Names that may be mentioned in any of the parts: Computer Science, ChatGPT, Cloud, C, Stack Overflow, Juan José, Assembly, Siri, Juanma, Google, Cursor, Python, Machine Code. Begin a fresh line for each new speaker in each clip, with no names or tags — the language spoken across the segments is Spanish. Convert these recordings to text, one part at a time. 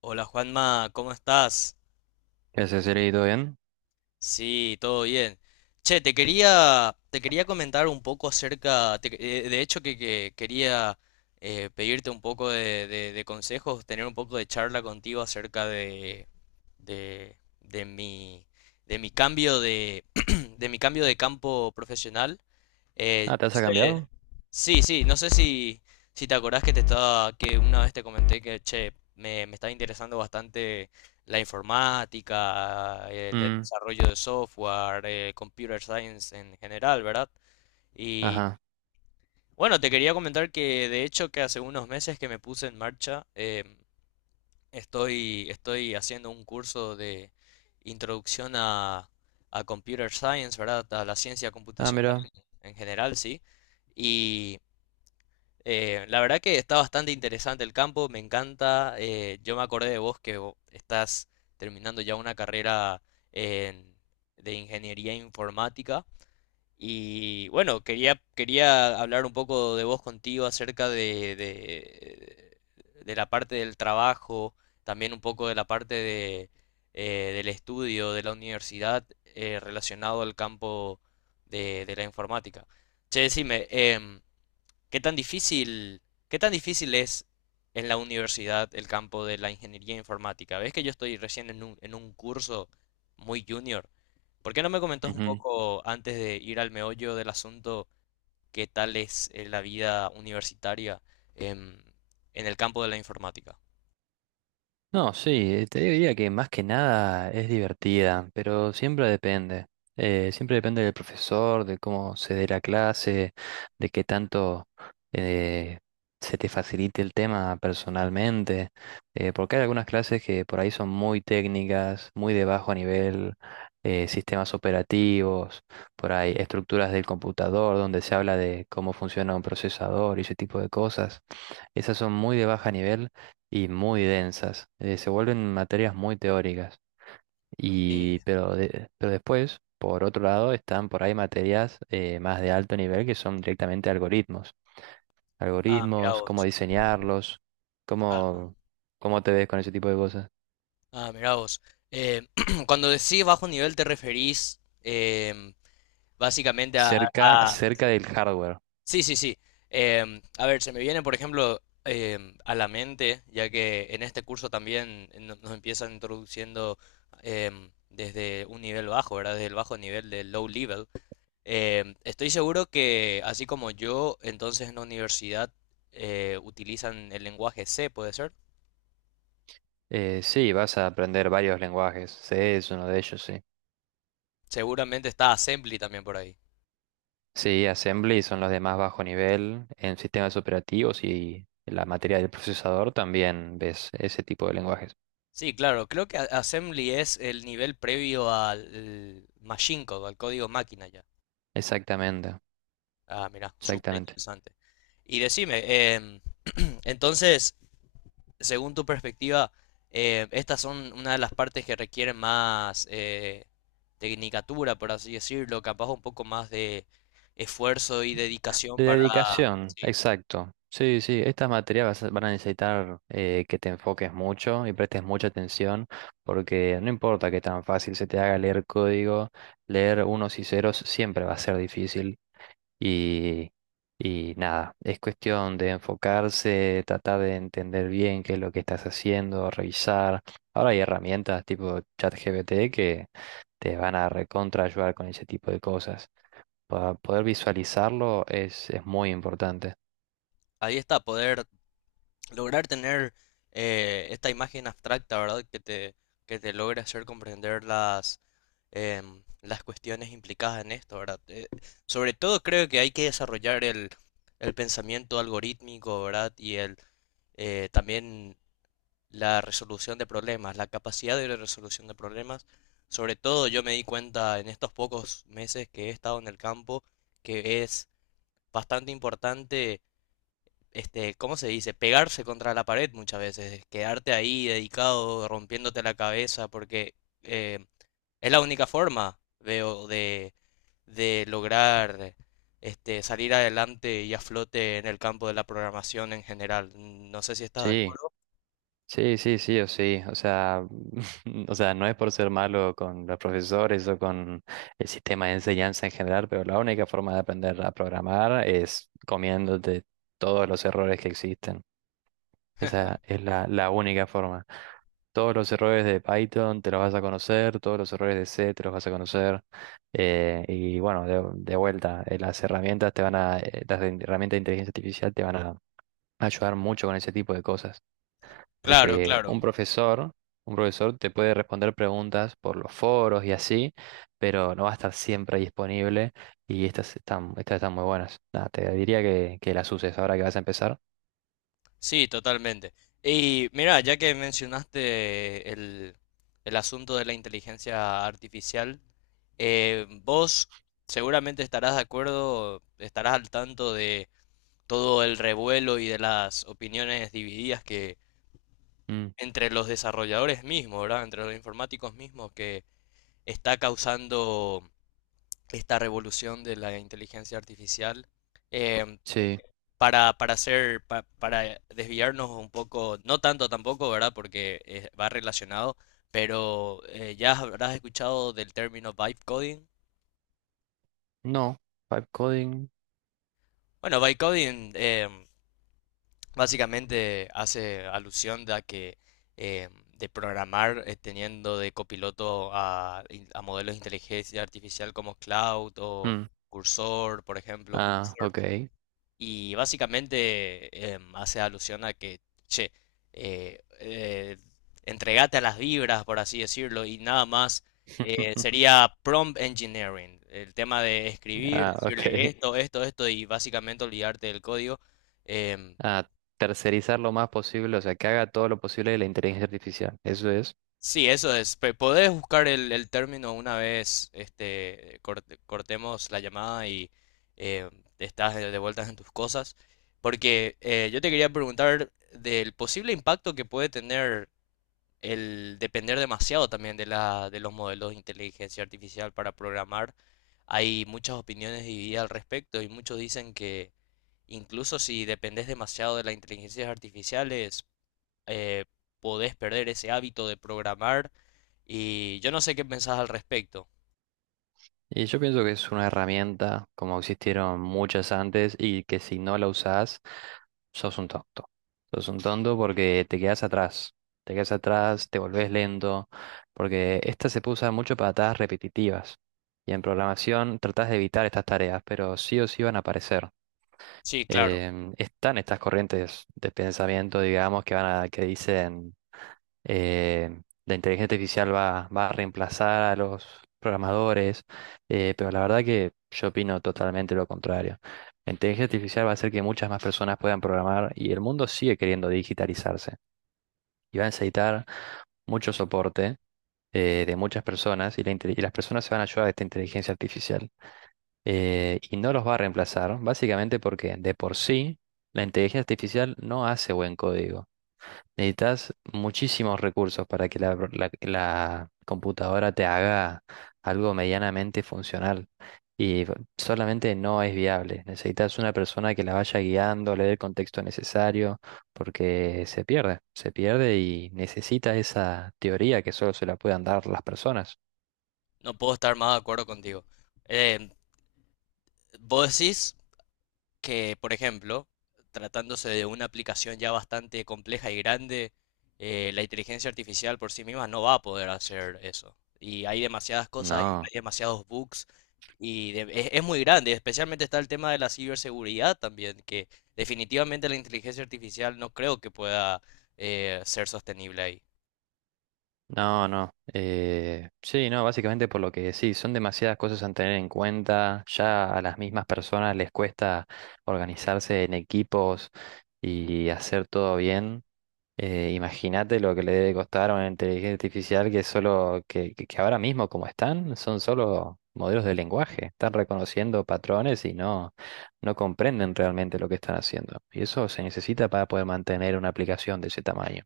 Hola Juanma, ¿cómo estás?
¿Qué haces, Siri? ¿Todo bien?
Sí, todo bien. Che, te quería comentar un poco acerca, te que- de hecho que quería pedirte un poco de consejos, tener un poco de charla contigo acerca de mi, de mi cambio de, de mi cambio de campo profesional. Eh,
Ah, ¿te has
este-
cambiado?
sí, sí, no sé si, si te acordás que te estaba, que una vez te comenté que, che, me estaba interesando bastante la informática, el
Mm,
desarrollo de software, computer science en general, ¿verdad? Y
ajá.
bueno, te quería comentar que de hecho que hace unos meses que me puse en marcha. Estoy haciendo un curso de introducción a Computer Science, ¿verdad? A la ciencia
Ah,
computacional
mira.
en general, sí. Y la verdad que está bastante interesante el campo, me encanta. Yo me acordé de vos que estás terminando ya una carrera en- de ingeniería informática. Y bueno, quería hablar un poco de vos contigo acerca de la parte del trabajo, también un poco de la parte de, del estudio de la universidad relacionado al campo de la informática. Che, decime, ¿qué tan difícil es en la universidad el campo de la ingeniería informática? ¿Ves que yo estoy recién en en un curso muy junior? ¿Por qué no me comentas un
Ujú.
poco, antes de ir al meollo del asunto, qué tal es la vida universitaria em, en el campo de la informática?
No, sí, te diría que más que nada es divertida, pero siempre depende. Siempre depende del profesor, de cómo se dé la clase, de qué tanto eh, se te facilite el tema personalmente, porque hay algunas clases que por ahí son muy técnicas, muy de bajo nivel, sistemas operativos, por ahí estructuras del computador, donde se habla de cómo funciona un procesador y ese tipo de cosas. Esas son muy de baja nivel y muy densas. Se vuelven materias muy teóricas.
Sí,
Pero después, por otro lado, están por ahí materias más de alto nivel que son directamente algoritmos.
ah, mirá
Algoritmos, cómo
vos.
diseñarlos,
Ah,
cómo, cómo te ves con ese tipo de cosas.
ah, mirá vos. Eh, cuando decís bajo nivel te referís básicamente a,
Cerca,
a-
cerca del hardware.
sí, sí, sí. A ver, se me viene, por ejemplo, a la mente, ya que en este curso también nos empiezan introduciendo desde un nivel bajo, ¿verdad? Desde el bajo nivel del low level. Estoy seguro que, así como yo, entonces en la universidad utilizan el lenguaje C, ¿puede ser?
Sí, vas a aprender varios lenguajes. C es uno de ellos, sí.
Seguramente está Assembly también por ahí.
Sí, Assembly son los de más bajo nivel en sistemas operativos y en la materia del procesador también ves ese tipo de lenguajes.
Sí, claro, creo que Assembly es el nivel previo al Machine Code, al código máquina ya.
Exactamente,
Ah, mira, súper
exactamente.
interesante. Y decime, em, entonces, según tu perspectiva, estas son una de las partes que requieren más tecnicatura, por así decirlo, capaz un poco más de esfuerzo y dedicación
De
para,
dedicación,
sí,
exacto. Sí, sí, estas materias van a necesitar que te enfoques mucho y prestes mucha atención, porque no importa que tan fácil se te haga leer código, leer unos y ceros siempre va a ser difícil. Y, y nada, es cuestión de enfocarse, tratar de entender bien qué es lo que estás haciendo, revisar. Ahora hay herramientas tipo ChatGPT que te van a recontra ayudar con ese tipo de cosas. Para poder visualizarlo es muy importante.
ahí está, poder lograr tener esta imagen abstracta, ¿verdad? Que te logre hacer comprender las, las cuestiones implicadas en esto, ¿verdad? Sobre todo creo que hay que desarrollar el pensamiento algorítmico, ¿verdad? Y el, también la resolución de problemas, la capacidad de resolución de problemas. Sobre todo yo me di cuenta en estos pocos meses que he estado en el campo que es bastante importante, este, ¿cómo se dice? Pegarse contra la pared muchas veces, quedarte ahí dedicado, rompiéndote la cabeza, porque eh, es la única forma, veo, de lograr este, salir adelante y a flote en el campo de la programación en general. No sé si estás de
Sí,
acuerdo.
sí, sí, sí o sí. O sea, no es por ser malo con los profesores o con el sistema de enseñanza en general, pero la única forma de aprender a programar es comiéndote todos los errores que existen. Esa es la única forma. Todos los errores de Python te los vas a conocer, todos los errores de C te los vas a conocer. Y bueno, de vuelta, las herramientas de inteligencia artificial te van a ayudar mucho con ese tipo de cosas.
Claro,
Porque
claro.
un profesor te puede responder preguntas por los foros y así, pero no va a estar siempre disponible. Y estas están muy buenas. Nada, te diría que las uses ahora que vas a empezar.
Sí, totalmente. Y mira, ya que mencionaste el asunto de la inteligencia artificial, vos seguramente estarás de acuerdo, estarás al tanto de todo el revuelo y de las opiniones divididas que
Mm,
entre los desarrolladores mismos, ¿verdad? Entre los informáticos mismos que está causando esta revolución de la inteligencia artificial. Em,
sí.
para desviarnos un poco, no tanto tampoco, ¿verdad? Porque va relacionado, pero ya habrás escuchado del término vibe coding.
No, pipe coding.
Bueno, vibe coding básicamente hace alusión de a que eh, de programar teniendo de copiloto a modelos de inteligencia artificial como Cloud o
Mm.
Cursor, por ejemplo.
Ah, ok.
Y básicamente hace alusión a que, che, eh, eh, entregate a las vibras, por así decirlo, y nada más sería prompt engineering, el tema de escribir,
Ah,
decirle
ok.
esto, esto, esto, y básicamente olvidarte del código. Em,
Ah, tercerizar lo más posible, o sea, que haga todo lo posible de la inteligencia artificial. Eso es.
Sí, eso es. Podés buscar el término una vez este, cortemos la llamada y eh, estás de vueltas en tus cosas. Porque yo te quería preguntar del posible impacto que puede tener el depender demasiado también de la, de los modelos de inteligencia artificial para programar. Hay muchas opiniones divididas al respecto y muchos dicen que incluso si dependes demasiado de las inteligencias artificiales, eh, podés perder ese hábito de programar y yo no sé qué pensás al respecto.
Y yo pienso que es una herramienta, como existieron muchas antes, y que si no la usás, sos un tonto. Sos un tonto porque te quedas atrás. Te quedas atrás, te volvés lento, porque esta se usa mucho para tareas repetitivas. Y en programación tratás de evitar estas tareas, pero sí o sí van a aparecer.
Sí, claro,
Están estas corrientes de pensamiento, digamos, que dicen la inteligencia artificial va a reemplazar a los programadores, pero la verdad que yo opino totalmente lo contrario. La inteligencia artificial va a hacer que muchas más personas puedan programar y el mundo sigue queriendo digitalizarse y va a necesitar mucho soporte de muchas personas y, las personas se van a ayudar de esta inteligencia artificial y no los va a reemplazar, básicamente porque de por sí la inteligencia artificial no hace buen código. Necesitas muchísimos recursos para que la computadora te haga algo medianamente funcional y solamente no es viable. Necesitas una persona que la vaya guiando, le dé el contexto necesario, porque se pierde y necesita esa teoría que solo se la puedan dar las personas.
no puedo estar más de acuerdo contigo. Eh, vos decís que, por ejemplo, tratándose de una aplicación ya bastante compleja y grande, la inteligencia artificial por sí misma no va a poder hacer eso. Y hay demasiadas cosas, hay
No.
hay demasiados bugs. Es muy grande, especialmente está el tema de la ciberseguridad también, que definitivamente la inteligencia artificial no creo que pueda ser sostenible ahí.
No, no. Sí, no, básicamente por lo que sí, son demasiadas cosas a tener en cuenta. Ya a las mismas personas les cuesta organizarse en equipos y hacer todo bien. Imagínate lo que le debe costar a una inteligencia artificial que solo, que ahora mismo como están, son solo modelos de lenguaje. Están reconociendo patrones y no comprenden realmente lo que están haciendo. Y eso se necesita para poder mantener una aplicación de ese tamaño.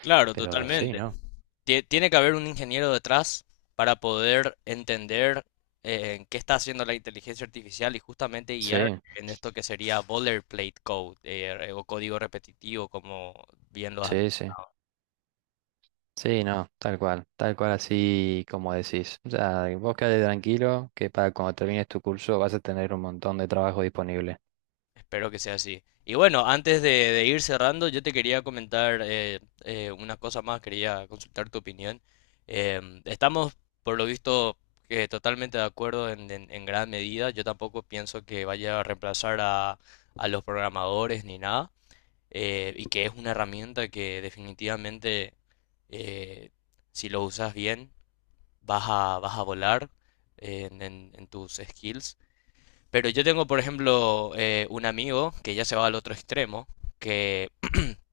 Claro, claro,
Pero sí,
totalmente.
¿no?
Tiene que haber un ingeniero detrás para poder entender qué está haciendo la inteligencia artificial y justamente guiar
Sí,
en esto que sería boilerplate code o código repetitivo, como bien lo has.
sí, sí. Sí, no, tal cual así como decís. O sea, vos quedate tranquilo que para cuando termines tu curso vas a tener un montón de trabajo disponible.
Espero que sea así. Y bueno, antes de ir cerrando, yo te quería comentar una cosa más, quería consultar tu opinión. Estamos, por lo visto, totalmente de acuerdo en, en gran medida. Yo tampoco pienso que vaya a reemplazar a los programadores ni nada, y que es una herramienta que definitivamente, eh, si lo usas bien, vas a, vas a volar en en tus skills. Pero yo tengo, por ejemplo, un amigo que ya se va al otro extremo, que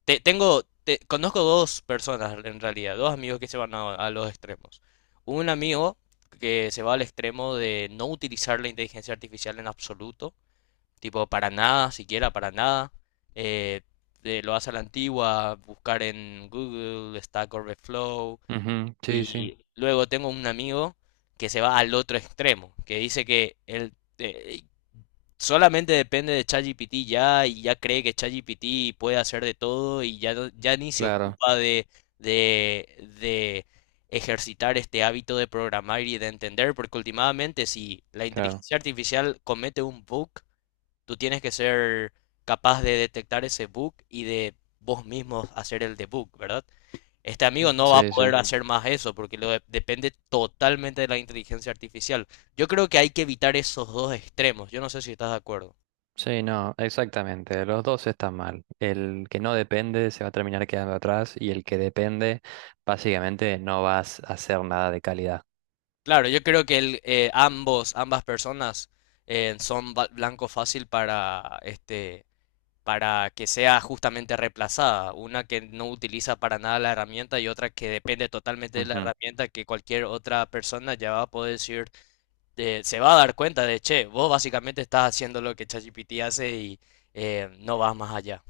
tengo, conozco dos personas en realidad, dos amigos que se van a los extremos. Un amigo que se va al extremo de no utilizar la inteligencia artificial en absoluto, tipo para nada, siquiera para nada. eh, lo hace a la antigua, buscar en Google, Stack Overflow.
Ujú. Sí, sí,
Y luego tengo un amigo que se va al otro extremo, que dice que él, eh, solamente depende de ChatGPT ya y ya cree que ChatGPT puede hacer de todo y ya, ya ni se
claro,
ocupa de, de ejercitar este hábito de programar y de entender, porque últimamente si la
claro.
inteligencia artificial comete un bug, tú tienes que ser capaz de detectar ese bug y de vos mismos hacer el debug, ¿verdad? Este amigo no va a
Sí, sí.
poder Ujú. Hacer más eso porque depende totalmente de la inteligencia artificial. Yo creo que hay que evitar esos dos extremos. Yo no sé si estás de acuerdo.
Sí, no, exactamente. Los dos están mal. El que no depende se va a terminar quedando atrás y el que depende, básicamente no vas a hacer nada de calidad.
Claro, yo creo que el, ambas personas son blanco fácil para, este, para que sea justamente reemplazada. Una que no utiliza para nada la herramienta y otra que depende totalmente de la
Ujú,
herramienta que cualquier otra persona ya va a poder decir, se va a dar cuenta de, che, vos básicamente estás haciendo lo que ChatGPT hace y no vas más allá.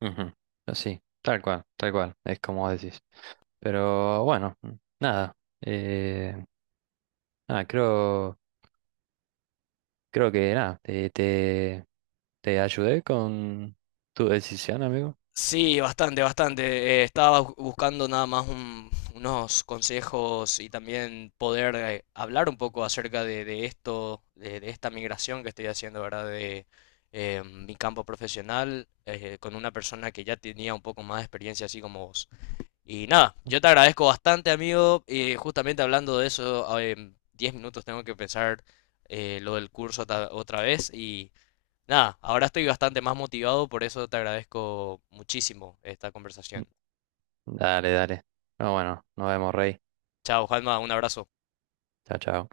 ujú. Sí, tal cual, es como decís. Pero bueno, nada. Eh, Nada, creo. Creo que nada, te ayudé con tu decisión, amigo.
Sí, bastante, bastante. Estaba buscando nada más unos consejos y también poder hablar un poco acerca de esto, de esta migración que estoy haciendo, ¿verdad? De mi campo profesional con una persona que ya tenía un poco más de experiencia, así como vos. Y nada, yo te agradezco bastante, amigo. Y justamente hablando de eso, ah, en 10 minutos tengo que pensar lo del curso otra vez. Nada, ahora estoy bastante más motivado, por eso te agradezco muchísimo esta conversación.
Dale, dale. No, bueno, nos vemos, Rey.
Chao, Juanma, un abrazo.
Chao, chao.